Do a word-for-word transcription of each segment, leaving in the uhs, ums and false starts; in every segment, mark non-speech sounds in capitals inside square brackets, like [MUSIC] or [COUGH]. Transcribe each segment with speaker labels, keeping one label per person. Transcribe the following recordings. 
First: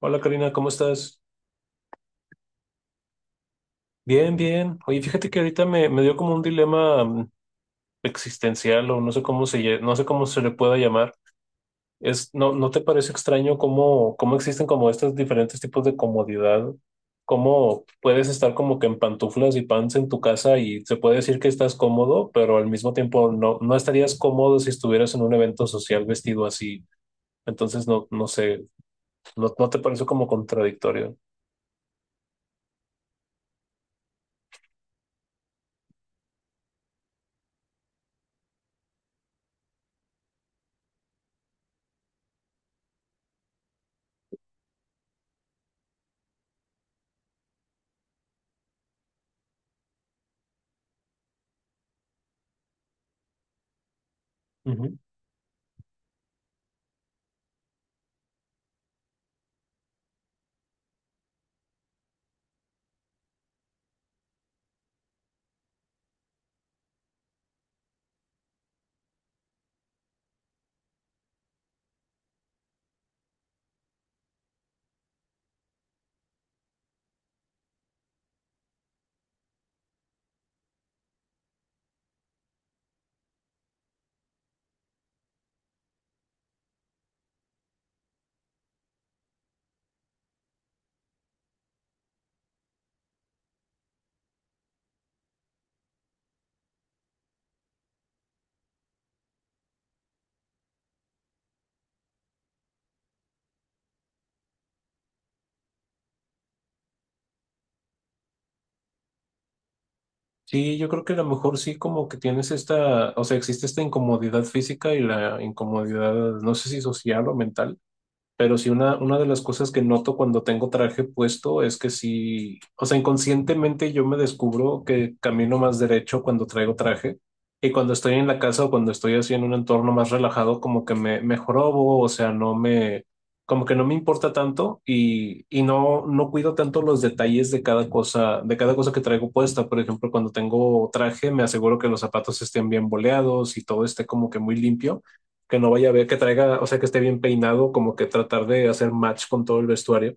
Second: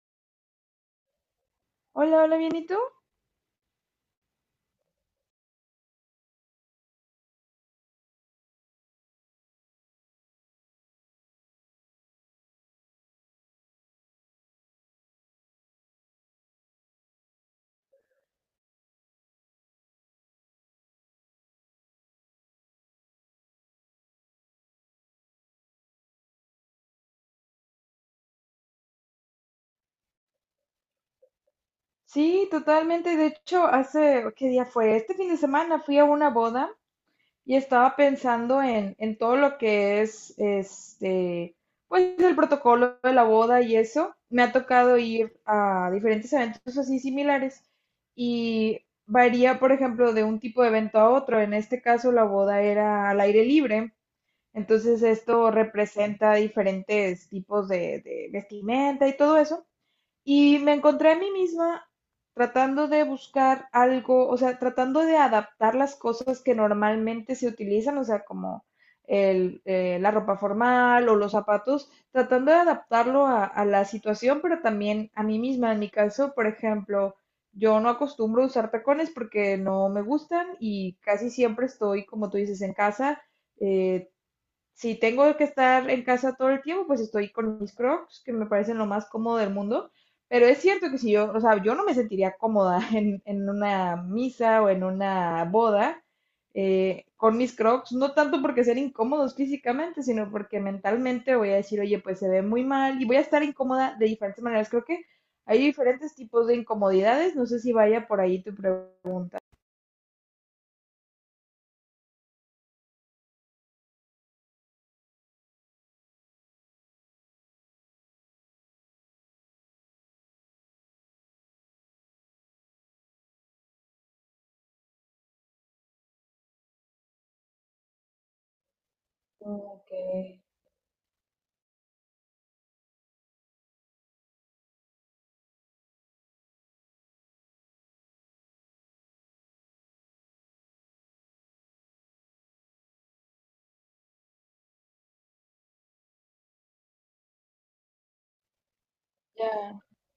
Speaker 1: Hola Karina, ¿cómo estás?
Speaker 2: Hola, hola, ¿bien y tú?
Speaker 1: Bien, bien. Oye, fíjate que ahorita me, me dio como un dilema mm, existencial o no sé cómo se, lle- no sé cómo se le pueda llamar. Es, ¿no, no te parece extraño cómo, cómo existen como estos diferentes tipos de comodidad? ¿Cómo puedes estar como que en pantuflas y pants en tu casa y se puede decir que estás cómodo, pero al mismo tiempo no, no estarías cómodo si estuvieras en un evento social vestido así? Entonces, no, no sé, ¿no, no te parece como contradictorio?
Speaker 2: Sí, totalmente. De hecho, hace, ¿qué día fue? Este fin de semana fui a una boda y estaba pensando en, en todo lo que es, este, pues el protocolo de la boda y eso. Me ha tocado ir a diferentes eventos así similares y varía, por ejemplo, de un tipo de evento a otro. En este caso, la boda era al aire libre. Entonces, esto representa diferentes tipos de de vestimenta y todo eso. Y me encontré a mí misma tratando de buscar algo, o sea, tratando de adaptar las cosas que normalmente se utilizan, o sea, como el, eh, la ropa formal o los zapatos, tratando de adaptarlo a, a la situación, pero también a mí misma. En mi caso, por ejemplo, yo no acostumbro a usar tacones porque no me gustan y casi siempre estoy, como tú dices, en casa. eh, si tengo que estar en casa todo el tiempo, pues estoy con mis crocs, que me parecen lo más cómodo del mundo. Pero es cierto que si yo, o sea, yo no me sentiría cómoda [LAUGHS] en, en una misa o en una boda eh, con mis crocs, no tanto porque sean incómodos físicamente, sino porque mentalmente voy a decir, oye, pues se ve muy mal y voy a estar incómoda de diferentes maneras. Creo que hay diferentes tipos de incomodidades. No sé si vaya por ahí tu pregunta.
Speaker 1: Sí, yo creo que a lo mejor sí como que tienes esta, o sea, existe esta incomodidad física y la incomodidad, no sé si social o mental. Pero sí, una, una de las cosas que noto cuando tengo traje puesto es que sí, o sea, inconscientemente yo me descubro que camino más derecho cuando traigo traje y cuando estoy en la casa o cuando estoy así en un
Speaker 2: Ok,
Speaker 1: entorno más relajado, como que me, me jorobo, o sea, no me, como que no me importa tanto y, y no, no cuido tanto los detalles de cada cosa, de cada cosa que traigo puesta. Por ejemplo, cuando tengo traje, me aseguro que los zapatos estén bien boleados y todo esté como que muy limpio que no vaya a ver, que traiga, o sea, que esté bien peinado, como que tratar de hacer match con todo el
Speaker 2: ya,
Speaker 1: vestuario.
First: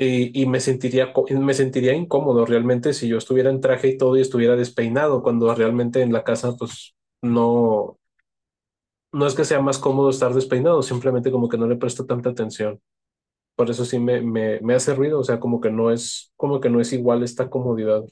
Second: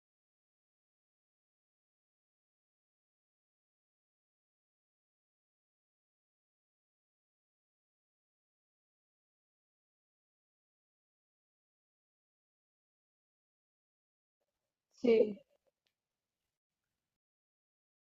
Speaker 1: Y, y me sentiría, co- me sentiría incómodo realmente si yo estuviera en traje y todo y estuviera despeinado, cuando realmente en la casa, pues no, no es que sea más cómodo estar despeinado, simplemente como que no le presto tanta atención. Por eso sí me, me, me hace ruido, o sea,
Speaker 2: sí.
Speaker 1: como que no es, como que no es igual esta comodidad.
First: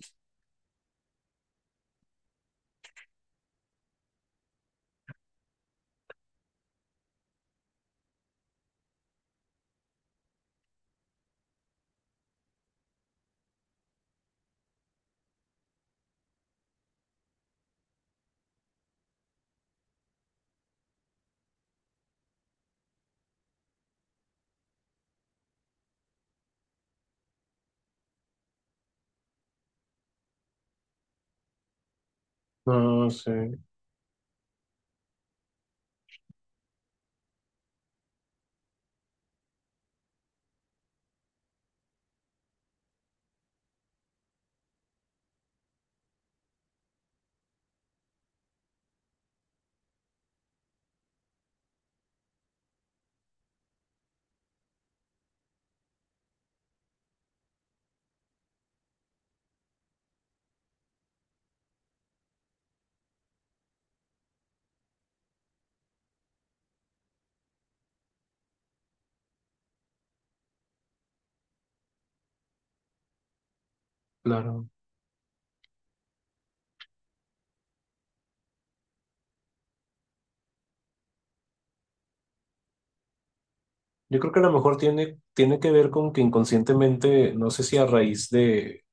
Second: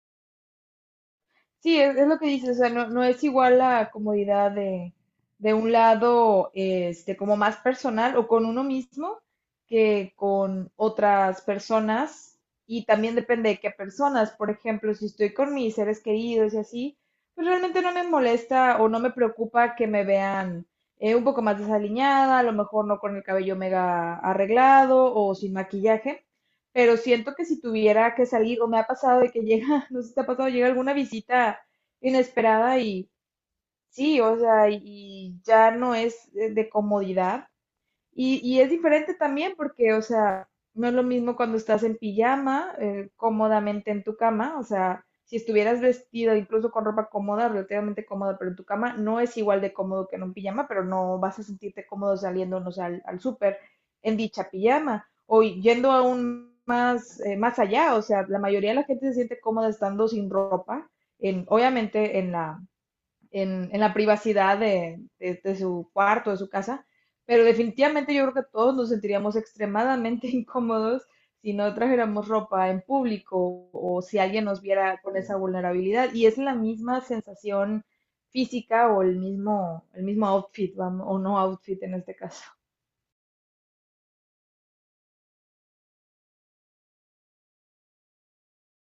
Speaker 2: Sí, es, es lo que dices, o sea, no, no es igual la comodidad de, de un lado, este, como más personal o con uno mismo que con otras personas. Y también depende de qué personas. Por ejemplo, si estoy con mis seres queridos y así, pues realmente no me molesta o no me preocupa que me vean eh, un poco más desaliñada, a lo mejor no con el cabello mega arreglado o sin maquillaje, pero siento que si tuviera que salir, o me ha pasado de que llega, [LAUGHS] no sé si te ha pasado, llega alguna visita inesperada y
Speaker 1: No, sí,
Speaker 2: sí, o sea, y, y ya no es de de comodidad, y, y es diferente también porque, o sea, no es lo mismo cuando estás en pijama, eh, cómodamente en tu cama, o sea, si estuvieras vestido incluso con ropa cómoda, relativamente cómoda, pero en tu cama, no es igual de cómodo que en un pijama, pero no vas a sentirte cómodo saliéndonos al, al súper en dicha pijama o yendo aún más, eh, más allá, o sea, la mayoría de la gente se siente cómoda estando sin ropa, en, obviamente en la en, en la privacidad de, de, de, su cuarto, de su casa, pero definitivamente yo creo que todos nos sentiríamos extremadamente [LAUGHS] incómodos si no trajéramos ropa en público o si alguien nos
Speaker 1: claro.
Speaker 2: viera con esa vulnerabilidad. Y es la misma sensación física o el mismo, el mismo outfit, vamos, o no outfit en este caso.
Speaker 1: Yo creo que a lo mejor tiene, tiene que ver con que inconscientemente, no sé si a raíz de,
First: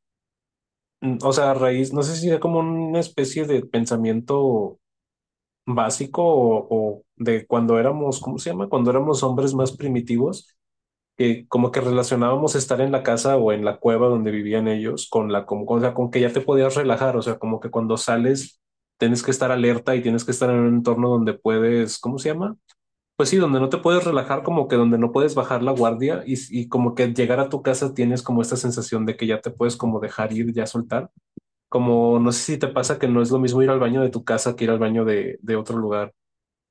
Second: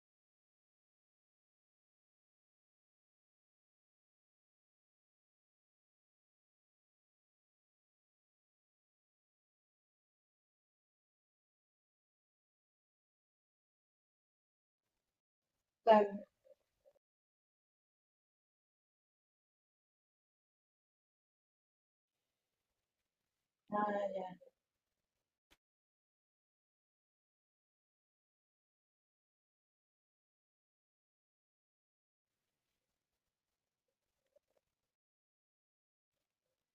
Speaker 1: Mm, o sea, a raíz, no sé si era como una especie de pensamiento básico o, o de cuando éramos, ¿cómo se llama? Cuando éramos hombres más primitivos, que como que relacionábamos estar en la casa o en la cueva donde vivían ellos con la, con, con, o sea, con que
Speaker 2: Claro.
Speaker 1: ya te podías relajar, o sea, como que cuando sales tienes que estar alerta y tienes que estar en un entorno donde puedes, ¿cómo se llama? Pues sí, donde no te puedes relajar, como que donde no puedes bajar la guardia y, y como que llegar a tu casa tienes como esta sensación de que ya te puedes como dejar ir, ya soltar. Como no sé si te pasa que no es lo mismo ir al baño de tu casa que ir al baño de, de otro lugar.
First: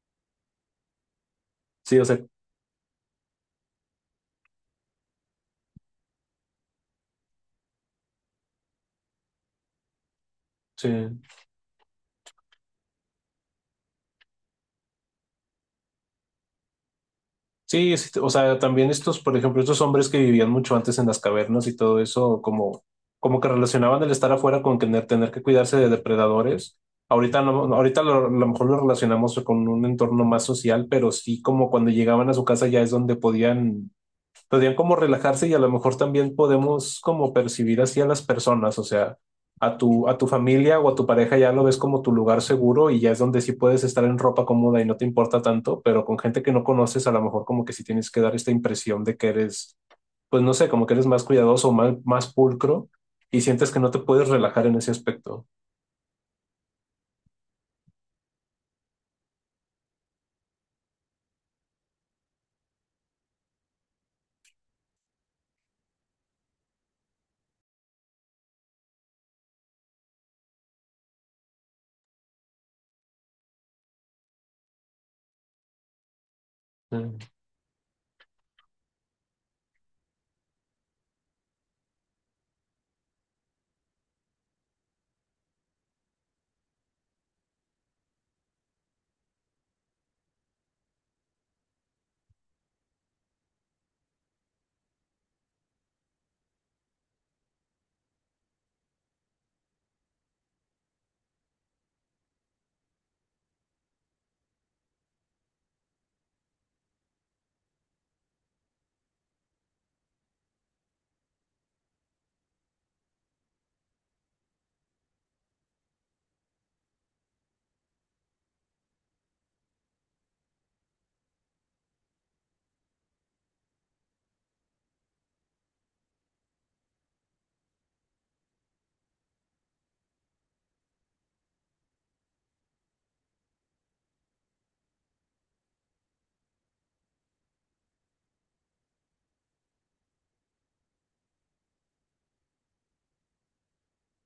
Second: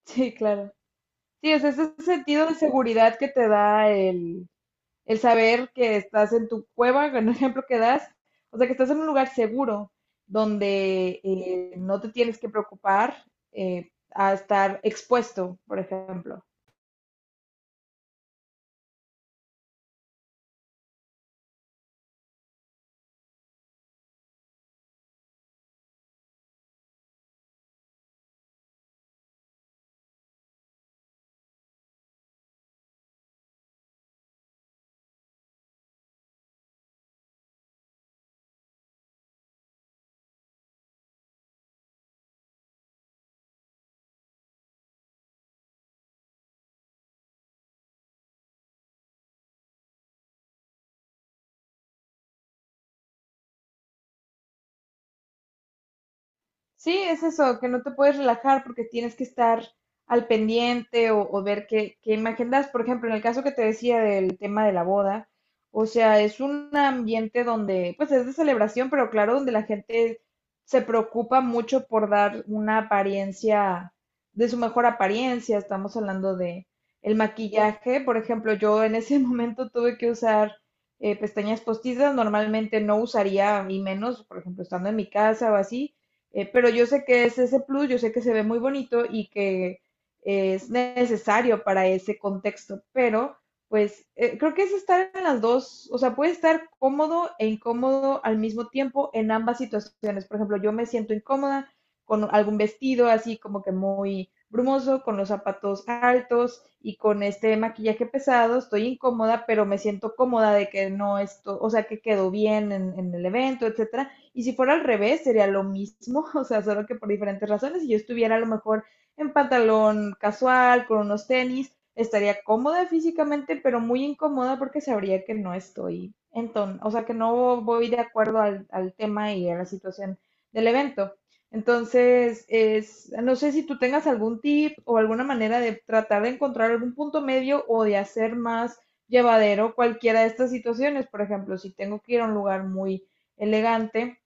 Speaker 2: Sí, claro. Sí, es ese
Speaker 1: Sí, o sea,
Speaker 2: sentido de seguridad que te da el, el saber que estás en tu cueva, con el ejemplo que das, o sea, que estás en un lugar seguro
Speaker 1: sí.
Speaker 2: donde eh, no te tienes que preocupar eh, a estar expuesto, por ejemplo.
Speaker 1: Sí, sí, o sea, también estos, por ejemplo, estos hombres que vivían mucho antes en las cavernas y todo eso, como, como que relacionaban el estar afuera con tener, tener que cuidarse de depredadores. Ahorita no, no, ahorita lo- a lo mejor lo relacionamos con un entorno más social, pero sí como cuando llegaban a su casa ya es donde podían podrían como relajarse y a lo mejor también podemos como percibir así a las personas, o sea, a tu, a tu familia o a tu pareja ya lo ves como tu lugar seguro y ya es donde sí puedes estar en ropa cómoda y no te importa tanto, pero con gente que no conoces a lo mejor como que sí tienes que dar esta impresión de que eres, pues no sé, como que eres más cuidadoso o más, más pulcro y sientes que no te puedes relajar en ese aspecto.
Speaker 2: Sí, es eso, que no te puedes relajar porque tienes que estar al pendiente o, o ver qué, qué imagen das. Por ejemplo, en el caso que te decía del tema de la boda, o sea, es un ambiente donde, pues es de celebración, pero claro, donde la gente se preocupa mucho por dar una apariencia, de su mejor apariencia. Estamos hablando de el
Speaker 1: Mm.
Speaker 2: maquillaje, por ejemplo, yo en ese [LAUGHS] momento tuve que usar eh, pestañas postizas, normalmente no usaría, y menos, por ejemplo, estando en mi casa o así, eh, pero yo sé que es ese plus, yo sé que se ve muy bonito y que es necesario para ese contexto, pero pues eh, creo que es estar en las dos, o sea, puede estar cómodo e incómodo al mismo tiempo en ambas situaciones. Por ejemplo, yo me siento incómoda con algún vestido así como que muy brumoso, con los zapatos altos y con este maquillaje pesado, estoy incómoda, pero me siento cómoda de que no esto, o sea, que quedó bien en, en el evento, etcétera. Y si fuera al revés, sería lo mismo, [LAUGHS] o sea, solo que por diferentes razones. Si yo estuviera a lo mejor en pantalón casual, con unos tenis, estaría cómoda físicamente, pero muy incómoda porque sabría que no estoy, entonces, o sea, que no voy de acuerdo al, al tema y a la situación del evento. Entonces, es, no sé si tú tengas algún tip o alguna manera de tratar de encontrar algún punto medio o de hacer más llevadero cualquiera de estas situaciones. Por ejemplo, si tengo que ir a un lugar muy elegante,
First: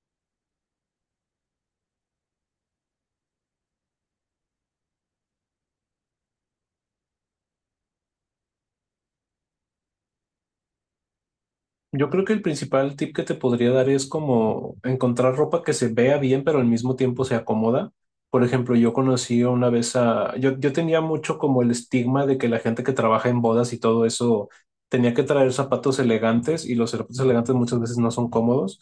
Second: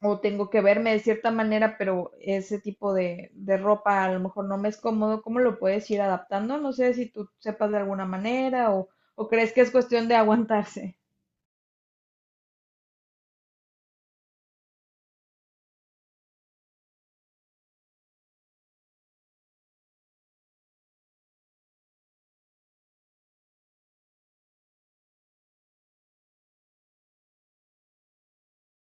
Speaker 2: o tengo que verme de cierta manera, pero ese tipo de, de ropa a lo mejor no me es cómodo, ¿cómo lo puedes ir adaptando? No sé si tú sepas de alguna manera, o, o crees que es cuestión de aguantarse.
Speaker 1: Yo creo que el principal tip que te podría dar es como encontrar ropa que se vea bien, pero al mismo tiempo se acomoda. Por ejemplo, yo conocí una vez a... Yo, yo tenía mucho como el estigma de que la gente que trabaja en bodas y todo eso tenía que traer zapatos elegantes y los zapatos elegantes muchas veces no son cómodos.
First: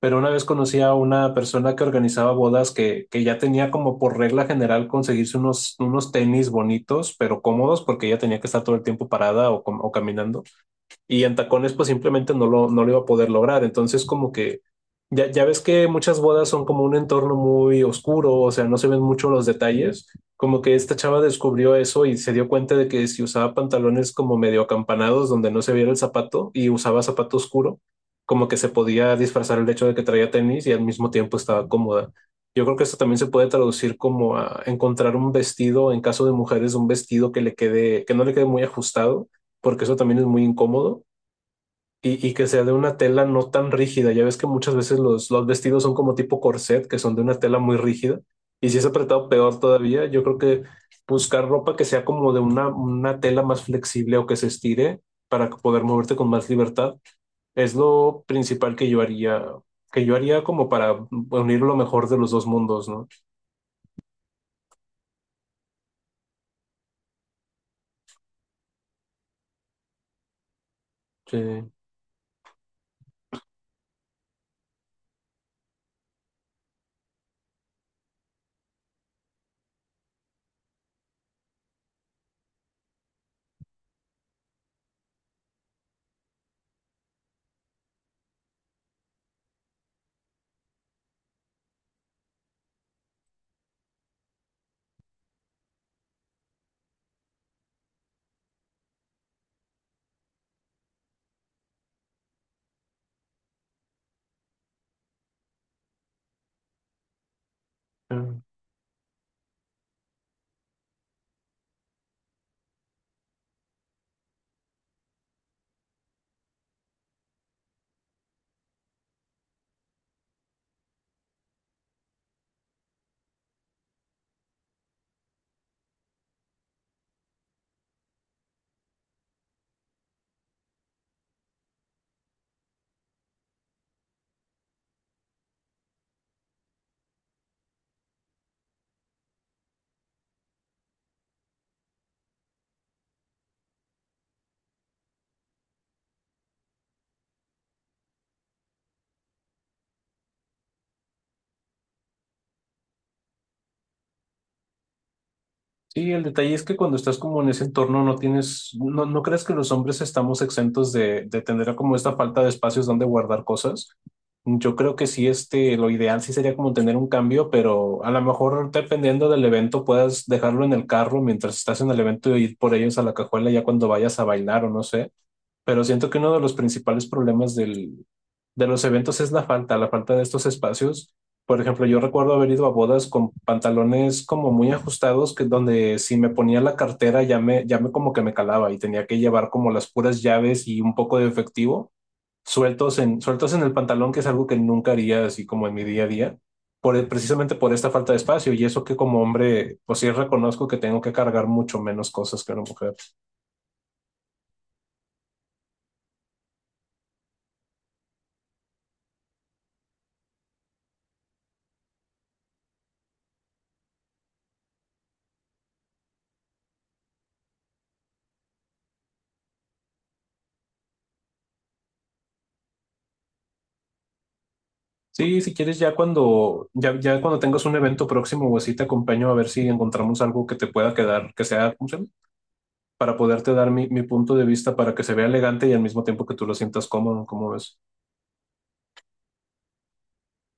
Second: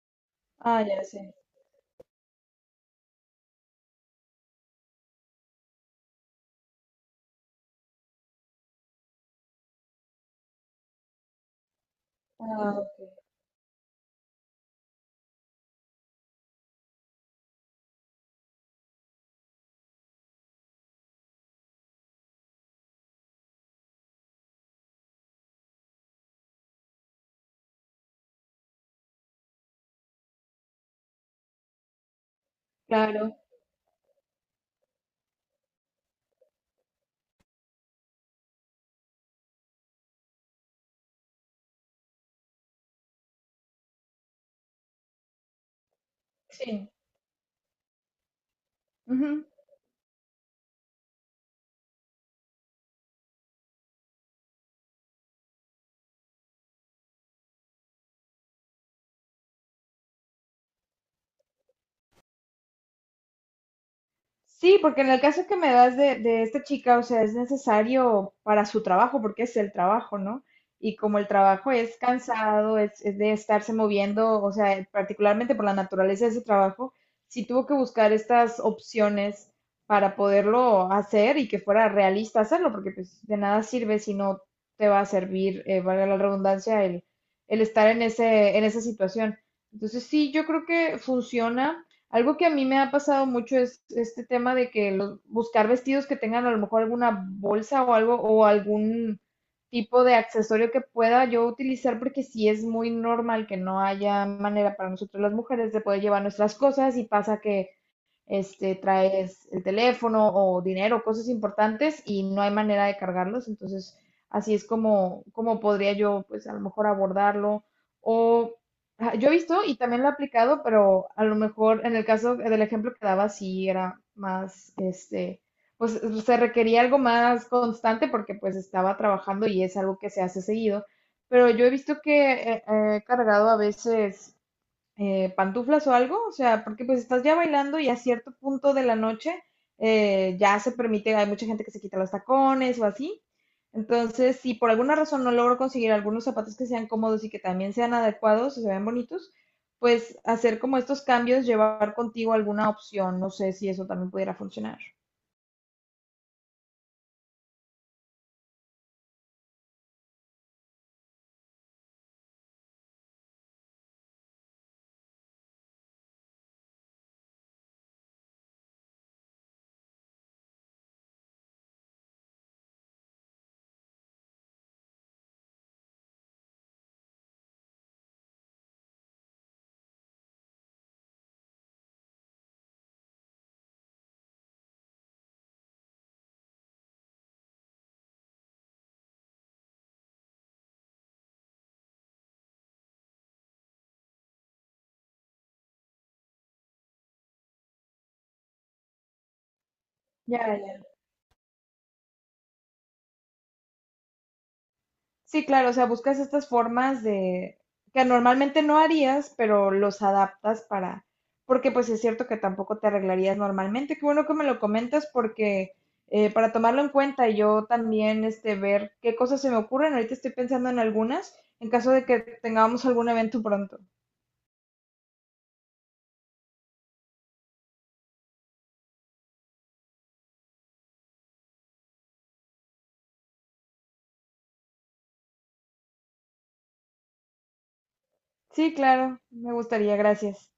Speaker 1: Pero una vez conocí
Speaker 2: Ah,
Speaker 1: a
Speaker 2: ya
Speaker 1: una
Speaker 2: sé.
Speaker 1: persona que organizaba bodas que, que ya tenía como por regla general conseguirse unos, unos tenis bonitos, pero cómodos porque ella tenía que estar todo el tiempo parada o com- o caminando y en tacones pues simplemente no lo,
Speaker 2: Ah,
Speaker 1: no lo iba a
Speaker 2: ok.
Speaker 1: poder lograr. Entonces como que ya, ya ves que muchas bodas son como un entorno muy oscuro, o sea, no se ven mucho los detalles. Como que esta chava descubrió eso y se dio cuenta de que si usaba pantalones como medio acampanados donde no se viera el zapato y usaba zapato oscuro, como que se podía disfrazar el hecho de que traía tenis y al mismo tiempo estaba cómoda. Yo creo que esto también se
Speaker 2: Claro,
Speaker 1: puede traducir como a encontrar un vestido, en caso de mujeres, un vestido que le quede, que no le quede muy ajustado, porque eso también es muy incómodo y, y que sea de una tela no tan rígida. Ya ves que muchas veces los, los vestidos son como tipo corset,
Speaker 2: sí.
Speaker 1: que son de una tela muy rígida. Y si es apretado, peor todavía. Yo creo que buscar ropa que sea como de una, una tela más flexible o que se estire para poder moverte con más libertad es lo principal que yo haría, que yo haría como para unir lo mejor de los dos mundos, ¿no?
Speaker 2: Sí, porque en el caso que me das de, de esta chica, o sea, es necesario para su trabajo, porque es el trabajo, ¿no? Y como el
Speaker 1: Sí.
Speaker 2: trabajo es cansado, es, es de estarse moviendo, o sea, particularmente por la naturaleza de ese trabajo, sí tuvo que buscar estas opciones para poderlo hacer y que fuera realista hacerlo, porque pues de nada sirve si no te va a servir, eh, valga la redundancia, el, el estar en ese, en esa situación. Entonces sí, yo creo que funciona. Algo que a mí me ha pasado mucho es este tema de que los- buscar vestidos que tengan a lo mejor alguna bolsa o algo o algún tipo de accesorio que pueda yo utilizar, porque sí es muy normal que no haya manera para nosotros las mujeres de poder llevar nuestras cosas y pasa que este, traes el teléfono o dinero, cosas importantes y no hay manera de cargarlos. Entonces, así es como, como podría yo, pues a lo mejor abordarlo. O ah, yo he visto y también lo he aplicado, pero a lo mejor en el caso del ejemplo que daba, sí era más, este, pues se requería algo más constante porque pues estaba trabajando y es algo que se hace seguido. Pero yo he visto que eh, he cargado a veces eh, pantuflas o algo, o sea, porque pues estás ya bailando y a cierto punto de la noche eh, ya se permite, hay mucha gente que se quita los tacones o así. Entonces, si por alguna razón no logro conseguir algunos zapatos que sean cómodos y que también sean adecuados o se vean bonitos, pues hacer como estos cambios, llevar contigo alguna opción, no sé si eso también pudiera funcionar.
Speaker 1: Sí, el detalle es que cuando estás como en ese entorno no tienes, no, no crees que los hombres estamos exentos de, de tener como esta falta de espacios donde guardar cosas. Yo creo que sí, este, lo ideal sí sería como tener un cambio, pero a lo mejor dependiendo del evento puedas dejarlo en el carro mientras estás en el evento y ir por ellos a la cajuela ya cuando vayas a bailar o no sé pero siento que uno de los principales problemas del, de los eventos es la falta, la falta de estos espacios. Por ejemplo, yo recuerdo haber ido a bodas con pantalones como muy ajustados, que donde si me ponía la cartera ya me, ya me como que me calaba y tenía que llevar como las puras llaves y un poco de efectivo sueltos en, sueltos en el pantalón, que es algo que nunca haría así como en mi día a día, por, el- precisamente por esta falta de espacio. Y eso que como hombre, pues sí reconozco que
Speaker 2: Ya.
Speaker 1: tengo que cargar mucho menos cosas que una mujer.
Speaker 2: Sí, claro, o sea, buscas estas formas de que normalmente no harías, pero los adaptas para, porque pues es cierto que tampoco te arreglarías normalmente. Qué bueno que me lo comentas porque eh, para tomarlo en cuenta y yo también este ver qué cosas se me ocurren. Ahorita estoy pensando en algunas en caso de que tengamos algún evento pronto.
Speaker 1: Sí, si quieres, ya cuando, ya, ya cuando tengas un evento próximo o así, te acompaño a ver si encontramos algo que te pueda quedar, que sea, ¿cómo se llama? Para poderte dar mi, mi punto de vista para que se vea elegante y al mismo tiempo que tú lo sientas cómodo, ¿cómo ves?
Speaker 2: Sí, claro, me gustaría, gracias.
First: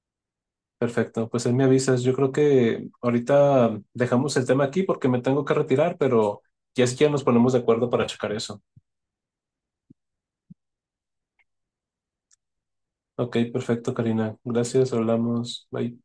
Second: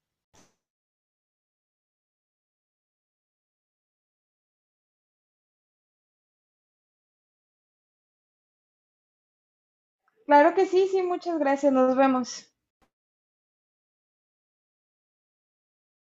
Speaker 1: Perfecto, pues ahí me avisas. Yo creo que ahorita dejamos el tema aquí porque me tengo que retirar, pero ya es que ya nos ponemos de acuerdo para checar eso.
Speaker 2: Claro que sí, sí, muchas gracias, nos vemos.
Speaker 1: Ok, perfecto, Karina. Gracias, hablamos. Bye.